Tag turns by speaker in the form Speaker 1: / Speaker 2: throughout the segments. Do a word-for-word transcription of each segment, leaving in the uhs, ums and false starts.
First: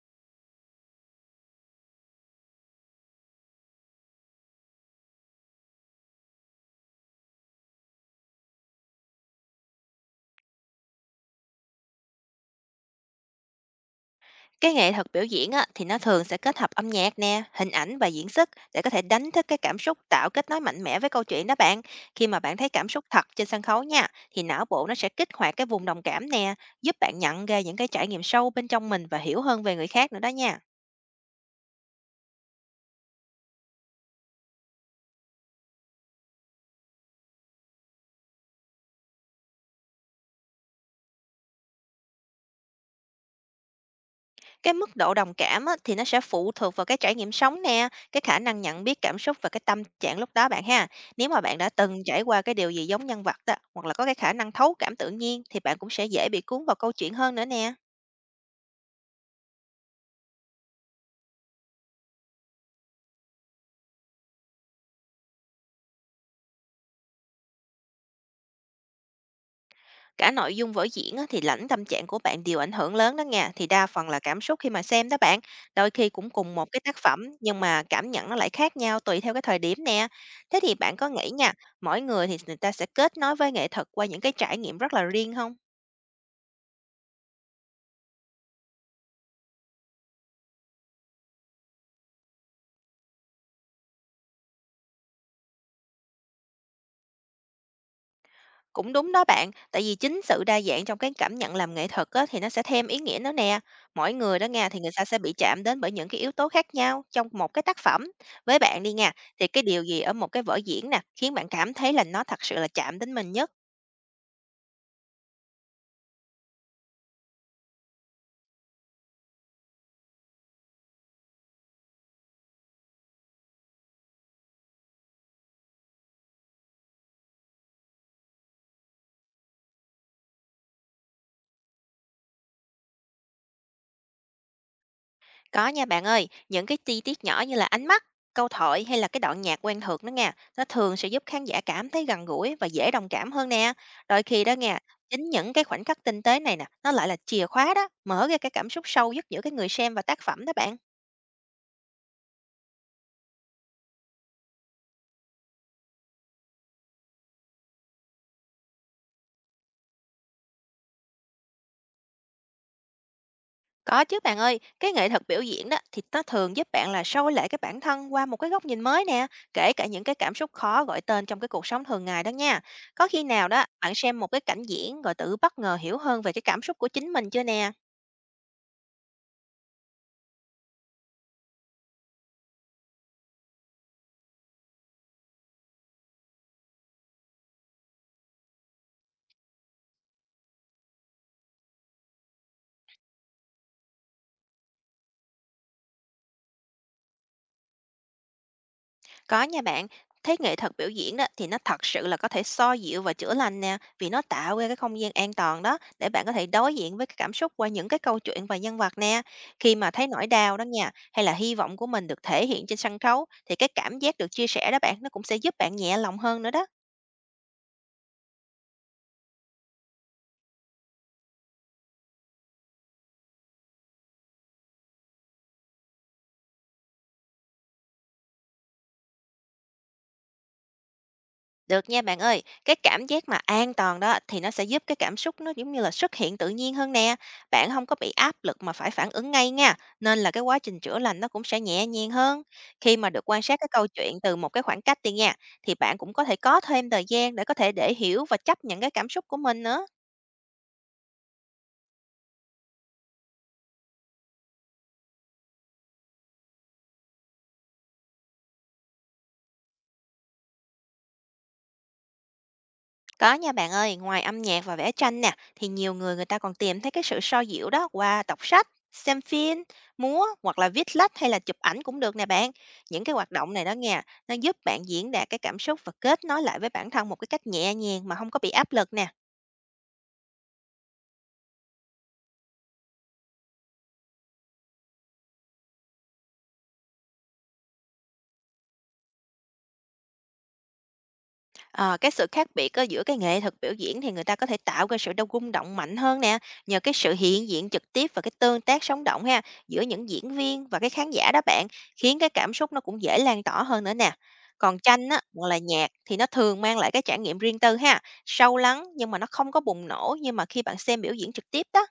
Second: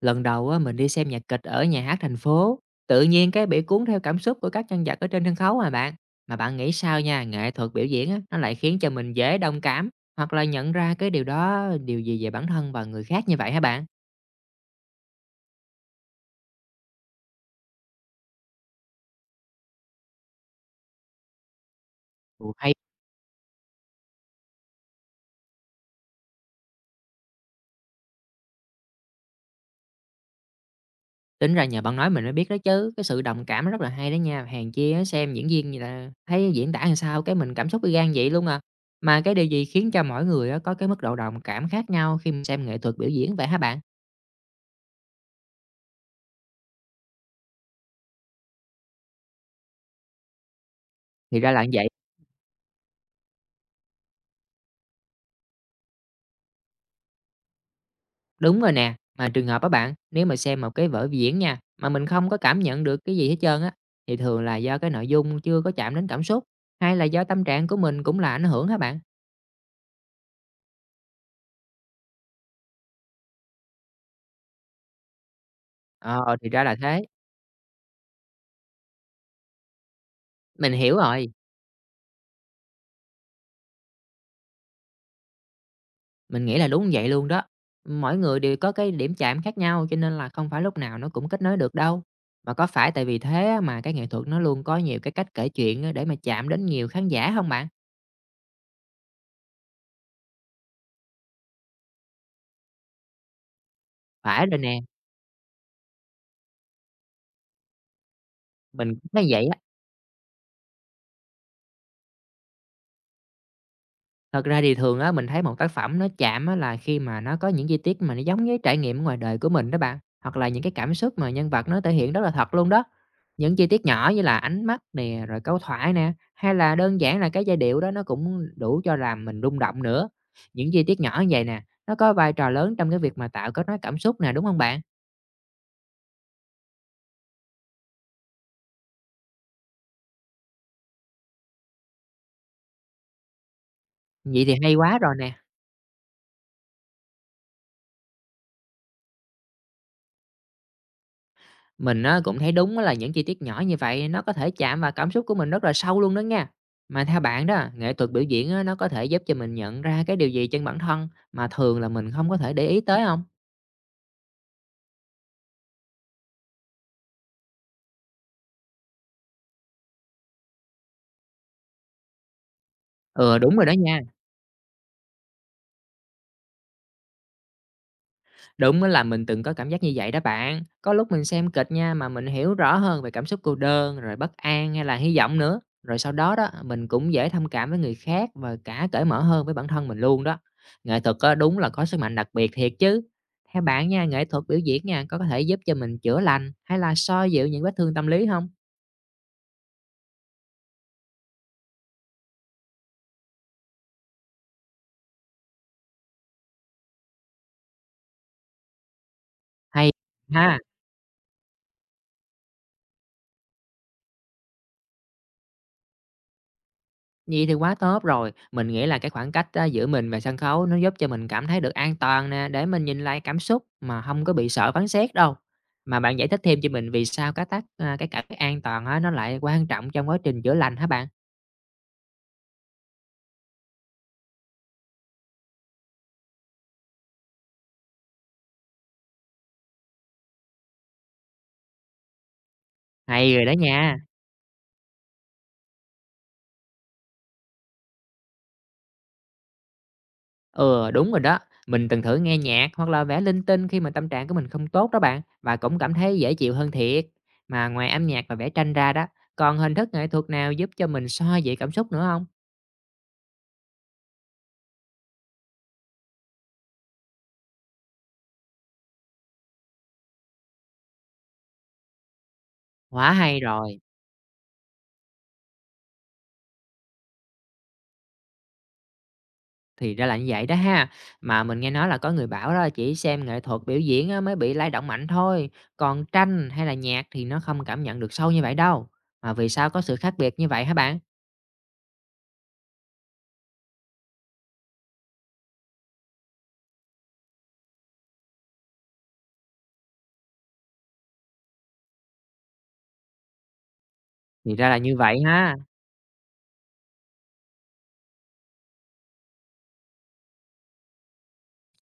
Speaker 1: Lần đầu á, mình đi xem nhạc kịch ở nhà hát thành phố, tự nhiên cái bị cuốn theo cảm xúc của các nhân vật ở trên sân khấu à bạn. Mà bạn nghĩ sao nha, nghệ thuật biểu diễn á, nó lại khiến cho mình dễ đồng cảm hoặc là nhận ra cái điều đó điều gì về bản thân và người khác như vậy hả bạn?
Speaker 2: Cái nghệ thuật biểu diễn á, thì nó thường sẽ kết hợp âm nhạc nè, hình ảnh và diễn xuất để có thể đánh thức cái cảm xúc, tạo kết nối mạnh mẽ với câu chuyện đó bạn. Khi mà
Speaker 1: Ồ,
Speaker 2: bạn thấy
Speaker 1: hay,
Speaker 2: cảm xúc thật trên sân khấu nha, thì não bộ nó sẽ kích hoạt cái vùng đồng cảm nè, giúp bạn nhận ra những cái trải nghiệm sâu bên trong mình và hiểu hơn về người khác nữa đó nha.
Speaker 1: tính ra nhờ bạn nói mình mới biết đó chứ, cái sự đồng cảm rất là hay đó nha, hèn chi á, xem diễn viên gì là thấy diễn tả làm sao cái mình cảm xúc y gan vậy luôn à. Mà cái điều gì khiến cho mỗi người á, có cái mức độ đồng cảm khác nhau khi mà xem nghệ thuật biểu diễn vậy hả bạn?
Speaker 2: Cái mức độ đồng cảm á, thì nó sẽ phụ thuộc vào cái trải nghiệm sống nè, cái khả năng nhận biết cảm xúc và cái tâm trạng lúc đó bạn ha. Nếu
Speaker 1: Thì
Speaker 2: mà
Speaker 1: ra
Speaker 2: bạn
Speaker 1: là
Speaker 2: đã
Speaker 1: như vậy.
Speaker 2: từng trải qua cái điều gì giống nhân vật đó, hoặc là có cái khả năng thấu cảm tự nhiên thì bạn cũng sẽ dễ bị cuốn vào câu chuyện hơn nữa nè.
Speaker 1: Đúng rồi nè, mà trường hợp á bạn, nếu mà xem một cái vở diễn nha, mà mình không có cảm nhận được cái gì hết trơn á, thì thường là do cái nội dung chưa có chạm đến cảm xúc, hay là do tâm trạng của mình cũng là ảnh hưởng hả bạn?
Speaker 2: Cả nội dung vở diễn á, thì lẫn tâm trạng của bạn đều ảnh hưởng lớn đó nha, thì đa phần là cảm xúc khi mà xem đó bạn. Đôi khi cũng
Speaker 1: Ờ, thì
Speaker 2: cùng
Speaker 1: ra
Speaker 2: một
Speaker 1: là
Speaker 2: cái tác
Speaker 1: thế.
Speaker 2: phẩm nhưng mà cảm nhận nó lại khác nhau tùy theo cái thời điểm nè. Thế
Speaker 1: Mình
Speaker 2: thì
Speaker 1: hiểu
Speaker 2: bạn có nghĩ
Speaker 1: rồi,
Speaker 2: nha, mỗi người thì người ta sẽ kết nối với nghệ thuật qua những cái trải nghiệm rất là riêng không?
Speaker 1: mình nghĩ là đúng vậy luôn đó. Mỗi người đều có cái điểm chạm khác nhau cho nên là không phải lúc nào nó cũng kết nối được đâu. Mà có phải tại vì thế á mà cái nghệ thuật nó luôn có nhiều cái cách kể chuyện á để mà chạm đến nhiều khán giả không bạn?
Speaker 2: Cũng đúng đó bạn, tại vì chính sự đa dạng trong cái cảm nhận làm nghệ thuật á, thì nó sẽ thêm ý nghĩa nữa nè. Mỗi người
Speaker 1: Phải
Speaker 2: đó
Speaker 1: rồi
Speaker 2: nha
Speaker 1: nè,
Speaker 2: thì người ta sẽ bị chạm đến bởi những cái yếu tố khác nhau trong một cái tác phẩm. Với bạn
Speaker 1: mình
Speaker 2: đi
Speaker 1: cũng
Speaker 2: nha,
Speaker 1: thấy vậy
Speaker 2: thì
Speaker 1: á.
Speaker 2: cái điều gì ở một cái vở diễn nè khiến bạn cảm thấy là nó thật sự là chạm đến mình nhất?
Speaker 1: Thật ra thì thường á, mình thấy một tác phẩm nó chạm á, là khi mà nó có những chi tiết mà nó giống với trải nghiệm ở ngoài đời của mình đó bạn, hoặc là những cái cảm xúc mà nhân vật nó thể hiện rất là thật luôn đó. Những chi tiết nhỏ như là ánh mắt nè, rồi câu thoại nè, hay là đơn giản là cái giai điệu đó nó cũng đủ cho làm mình rung động nữa. Những chi tiết nhỏ như vậy nè, nó có vai trò lớn trong cái việc mà tạo kết nối cảm xúc nè, đúng không bạn?
Speaker 2: Có nha bạn ơi, những cái chi tiết nhỏ như là ánh mắt, câu thoại hay là cái đoạn nhạc quen thuộc đó nha, nó thường sẽ giúp khán giả cảm thấy gần gũi và dễ đồng cảm hơn nè. Đôi
Speaker 1: Vậy
Speaker 2: khi đó
Speaker 1: thì hay
Speaker 2: nha,
Speaker 1: quá rồi
Speaker 2: chính
Speaker 1: nè.
Speaker 2: những cái khoảnh khắc tinh tế này nè, nó lại là chìa khóa đó, mở ra cái cảm xúc sâu nhất giữa cái người xem và tác phẩm đó bạn.
Speaker 1: Mình á, cũng thấy đúng á là những chi tiết nhỏ như vậy nó có thể chạm vào cảm xúc của mình rất là sâu luôn đó nha. Mà theo bạn đó, nghệ thuật biểu diễn á, nó có thể giúp cho mình nhận ra cái điều gì trên bản thân mà thường là mình không có thể để ý tới không?
Speaker 2: Có chứ bạn ơi, cái nghệ thuật biểu diễn đó thì nó thường giúp bạn là soi lại cái bản thân qua một cái góc nhìn mới nè, kể cả những cái cảm xúc khó gọi tên trong cái cuộc sống thường ngày đó nha. Có khi
Speaker 1: Ừ,
Speaker 2: nào
Speaker 1: đúng
Speaker 2: đó
Speaker 1: rồi đó
Speaker 2: bạn
Speaker 1: nha.
Speaker 2: xem một cái cảnh diễn rồi tự bất ngờ hiểu hơn về cái cảm xúc của chính mình chưa nè?
Speaker 1: Đúng là mình từng có cảm giác như vậy đó bạn. Có lúc mình xem kịch nha mà mình hiểu rõ hơn về cảm xúc cô đơn, rồi bất an hay là hy vọng nữa. Rồi sau đó đó, mình cũng dễ thông cảm với người khác và cả cởi mở hơn với bản thân mình luôn đó. Nghệ thuật á, đúng là có sức mạnh đặc biệt thiệt chứ. Theo bạn nha, nghệ thuật biểu diễn nha, có có thể giúp cho mình chữa lành hay là xoa dịu những vết thương tâm lý không?
Speaker 2: Có nha bạn, thấy nghệ thuật biểu diễn đó thì nó thật sự là có thể xoa dịu và chữa lành nè, vì nó tạo ra cái không gian an toàn đó để bạn có thể đối diện với cái cảm xúc qua những cái câu chuyện và nhân vật nè. Khi mà
Speaker 1: Hay
Speaker 2: thấy nỗi đau
Speaker 1: ha.
Speaker 2: đó nha, hay là hy vọng của mình được thể hiện trên sân khấu thì cái cảm giác được chia sẻ đó bạn nó cũng sẽ giúp bạn nhẹ lòng hơn nữa đó.
Speaker 1: Vậy thì quá tốt rồi. Mình nghĩ là cái khoảng cách á, giữa mình và sân khấu nó giúp cho mình cảm thấy được an toàn nè, để mình nhìn lại cảm xúc mà không có bị sợ phán xét đâu. Mà bạn giải thích thêm cho mình vì sao cái tác a, cái cảm giác an toàn á, nó lại quan trọng trong quá trình chữa lành hả bạn?
Speaker 2: Được nha bạn ơi, cái cảm giác mà an toàn đó thì nó sẽ giúp cái cảm xúc nó giống như là xuất hiện tự nhiên hơn nè. Bạn không có bị áp lực mà phải phản ứng ngay nha, nên là cái quá trình chữa lành nó cũng sẽ nhẹ nhàng hơn. Khi mà được
Speaker 1: Hay
Speaker 2: quan
Speaker 1: rồi đó
Speaker 2: sát cái câu
Speaker 1: nha.
Speaker 2: chuyện từ một cái khoảng cách đi nha, thì bạn cũng có thể có thêm thời gian để có thể để hiểu và chấp nhận cái cảm xúc của mình nữa.
Speaker 1: Ừ, đúng rồi đó. Mình từng thử nghe nhạc hoặc là vẽ linh tinh khi mà tâm trạng của mình không tốt đó bạn, và cũng cảm thấy dễ chịu hơn thiệt. Mà ngoài âm nhạc và vẽ tranh ra đó, còn hình thức nghệ thuật nào giúp cho mình xoa dịu cảm xúc nữa không?
Speaker 2: Có nha bạn ơi, ngoài âm nhạc và vẽ tranh nè, thì nhiều người người ta còn tìm thấy cái sự so diệu đó qua đọc sách, xem phim, múa hoặc là viết lách hay là chụp ảnh cũng được nè bạn. Những
Speaker 1: Quá
Speaker 2: cái hoạt
Speaker 1: hay
Speaker 2: động này đó
Speaker 1: rồi.
Speaker 2: nha, nó giúp bạn diễn đạt cái cảm xúc và kết nối lại với bản thân một cái cách nhẹ nhàng mà không có bị áp lực nè.
Speaker 1: Thì ra là như vậy đó ha. Mà mình nghe nói là có người bảo đó chỉ xem nghệ thuật biểu diễn á mới bị lay động mạnh thôi, còn tranh hay là nhạc thì nó không cảm nhận được sâu như vậy đâu. Mà vì sao có sự khác biệt như vậy hả bạn?
Speaker 2: Ờ, cái sự khác biệt á giữa cái nghệ thuật biểu diễn thì người ta có thể tạo ra sự đau rung động mạnh hơn nè, nhờ cái sự hiện diện trực tiếp và cái tương tác sống động ha, giữa những diễn viên và cái khán giả đó bạn, khiến cái cảm xúc nó cũng dễ lan tỏa hơn nữa nè.
Speaker 1: Thì ra là
Speaker 2: Còn
Speaker 1: như
Speaker 2: tranh
Speaker 1: vậy
Speaker 2: á, hoặc
Speaker 1: ha.
Speaker 2: là nhạc thì nó thường mang lại cái trải nghiệm riêng tư ha, sâu lắng nhưng mà nó không có bùng nổ nhưng mà khi bạn xem biểu diễn trực tiếp đó.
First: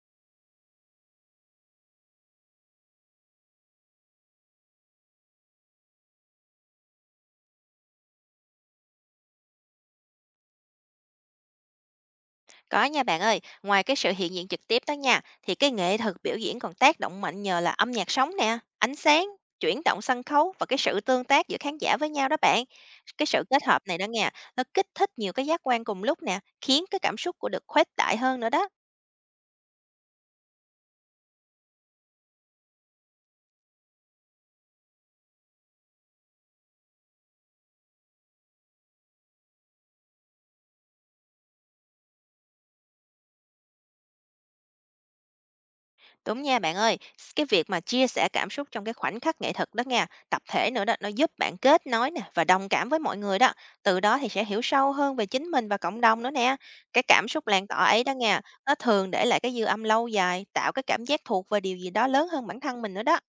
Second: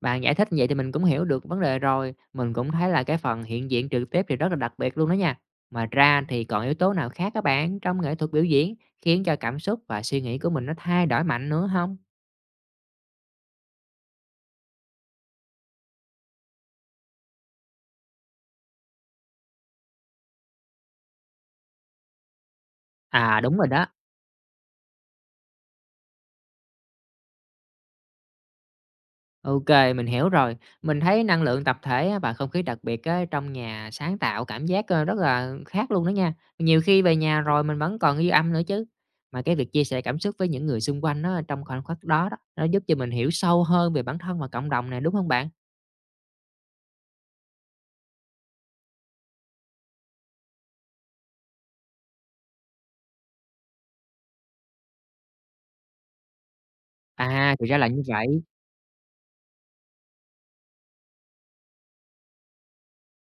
Speaker 1: Bạn giải thích như vậy thì mình cũng hiểu được vấn đề rồi. Mình cũng thấy là cái phần hiện diện trực tiếp thì rất là đặc biệt luôn đó nha. Mà ra thì còn yếu tố nào khác các bạn trong nghệ thuật biểu diễn khiến cho cảm xúc và suy nghĩ của mình nó thay đổi mạnh nữa không?
Speaker 2: Có nha bạn ơi, ngoài cái sự hiện diện trực tiếp đó nha, thì cái nghệ thuật biểu diễn còn tác động mạnh nhờ là âm nhạc sống nè, ánh sáng, chuyển động sân khấu và cái sự tương tác giữa khán giả với nhau đó bạn. Cái
Speaker 1: À,
Speaker 2: sự
Speaker 1: đúng
Speaker 2: kết
Speaker 1: rồi
Speaker 2: hợp
Speaker 1: đó.
Speaker 2: này đó nha, nó kích thích nhiều cái giác quan cùng lúc nè, khiến cái cảm xúc của được khuếch đại hơn nữa đó.
Speaker 1: OK, mình hiểu rồi. Mình thấy năng lượng tập thể á và không khí đặc biệt á trong nhà sáng tạo cảm giác, ơ, rất là khác luôn đó nha. Nhiều khi về nhà rồi mình vẫn còn ghi âm nữa chứ. Mà cái việc chia sẻ cảm xúc với những người xung quanh đó trong khoảnh khắc đó đó, nó giúp cho mình hiểu sâu hơn về bản thân và cộng đồng này đúng không bạn?
Speaker 2: Đúng nha bạn ơi, cái việc mà chia sẻ cảm xúc trong cái khoảnh khắc nghệ thuật đó nha, tập thể nữa đó, nó giúp bạn kết nối nè và đồng cảm với mọi người đó. Từ đó thì sẽ hiểu sâu hơn về chính mình và cộng đồng nữa nè. Cái cảm xúc
Speaker 1: À, thì
Speaker 2: lan
Speaker 1: ra
Speaker 2: tỏa
Speaker 1: là như
Speaker 2: ấy đó
Speaker 1: vậy.
Speaker 2: nha, nó thường để lại cái dư âm lâu dài, tạo cái cảm giác thuộc về điều gì đó lớn hơn bản thân mình nữa đó.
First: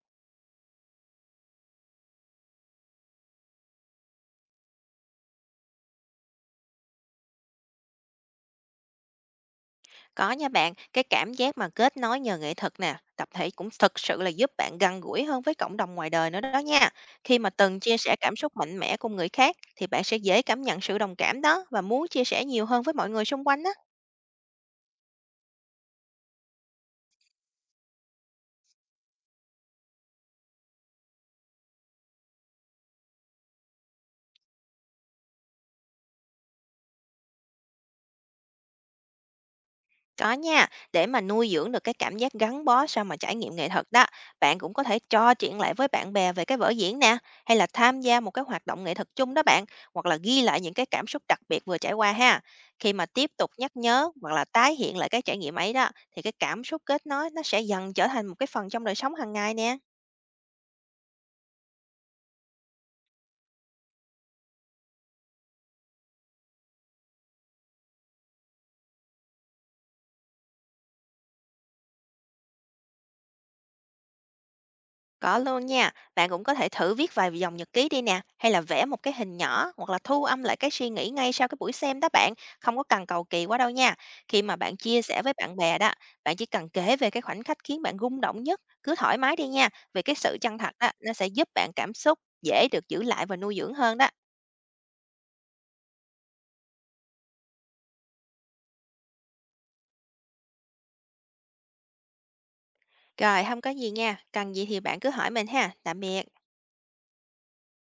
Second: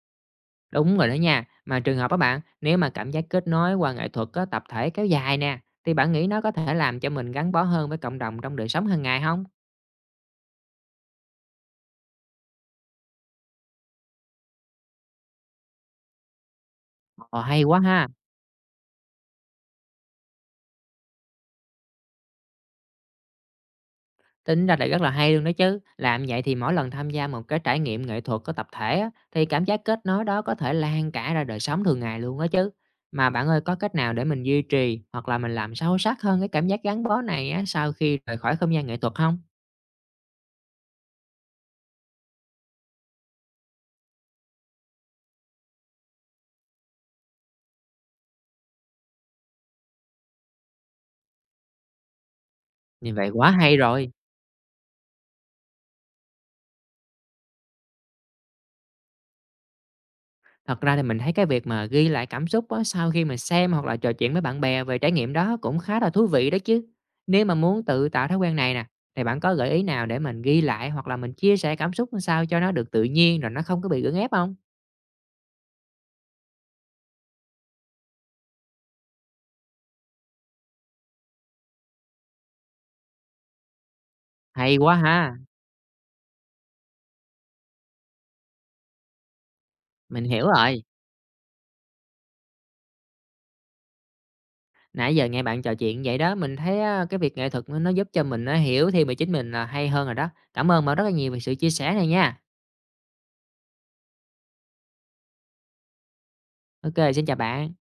Speaker 1: Đúng rồi đó nha. Mà trường hợp á bạn, nếu mà cảm giác kết nối qua nghệ thuật á tập thể kéo dài nè, thì bạn nghĩ nó có thể làm cho mình gắn bó hơn với cộng đồng trong đời sống hàng ngày không?
Speaker 2: Có nha bạn, cái cảm giác mà kết nối nhờ nghệ thuật nè, tập thể cũng thực sự là giúp bạn gần gũi hơn với cộng đồng ngoài đời nữa đó nha. Khi
Speaker 1: Ờ,
Speaker 2: mà
Speaker 1: hay quá
Speaker 2: từng chia
Speaker 1: ha!
Speaker 2: sẻ cảm xúc mạnh mẽ cùng người khác thì bạn sẽ dễ cảm nhận sự đồng cảm đó và muốn chia sẻ nhiều hơn với mọi người xung quanh á.
Speaker 1: Tính ra là rất là hay luôn đó chứ. Làm vậy thì mỗi lần tham gia một cái trải nghiệm nghệ thuật có tập thể á, thì cảm giác kết nối đó có thể lan cả ra đời sống thường ngày luôn á chứ. Mà bạn ơi, có cách nào để mình duy trì hoặc là mình làm sâu sắc hơn cái cảm giác gắn bó này á, sau khi rời khỏi không gian nghệ thuật không?
Speaker 2: Có nha, để mà nuôi dưỡng được cái cảm giác gắn bó sau mà trải nghiệm nghệ thuật đó, bạn cũng có thể trò chuyện lại với bạn bè về cái vở diễn nè, hay là tham gia một cái hoạt động nghệ thuật chung đó bạn, hoặc là ghi lại những cái cảm xúc đặc biệt vừa trải qua ha. Khi mà
Speaker 1: Như vậy
Speaker 2: tiếp
Speaker 1: quá
Speaker 2: tục nhắc
Speaker 1: hay rồi.
Speaker 2: nhớ hoặc là tái hiện lại cái trải nghiệm ấy đó, thì cái cảm xúc kết nối nó sẽ dần trở thành một cái phần trong đời sống hàng ngày nè.
Speaker 1: Thật ra thì mình thấy cái việc mà ghi lại cảm xúc á, sau khi mà xem hoặc là trò chuyện với bạn bè về trải nghiệm đó cũng khá là thú vị đó chứ. Nếu mà muốn tự tạo thói quen này nè, thì bạn có gợi ý nào để mình ghi lại hoặc là mình chia sẻ cảm xúc làm sao cho nó được tự nhiên rồi nó không có bị gượng ép không?
Speaker 2: Có luôn nha, bạn cũng có thể thử viết vài dòng nhật ký đi nè, hay là vẽ một cái hình nhỏ hoặc là thu âm lại cái suy nghĩ ngay sau cái buổi xem đó bạn, không có cần cầu kỳ quá đâu nha. Khi mà
Speaker 1: Hay
Speaker 2: bạn
Speaker 1: quá
Speaker 2: chia sẻ với
Speaker 1: ha,
Speaker 2: bạn bè đó, bạn chỉ cần kể về cái khoảnh khắc khiến bạn rung động nhất, cứ thoải mái đi nha, vì cái
Speaker 1: mình
Speaker 2: sự
Speaker 1: hiểu
Speaker 2: chân thật
Speaker 1: rồi.
Speaker 2: đó nó sẽ giúp bạn cảm xúc dễ được giữ lại và nuôi dưỡng hơn đó.
Speaker 1: Nãy giờ nghe bạn trò chuyện vậy đó, mình thấy á, cái việc nghệ thuật nó nó giúp cho mình nó hiểu thêm về chính mình là hay hơn rồi đó. Cảm ơn bạn rất là nhiều về sự chia sẻ này nha.
Speaker 2: Rồi, không có gì nha, cần gì thì bạn cứ hỏi mình ha. Tạm biệt.
Speaker 1: OK, xin chào bạn.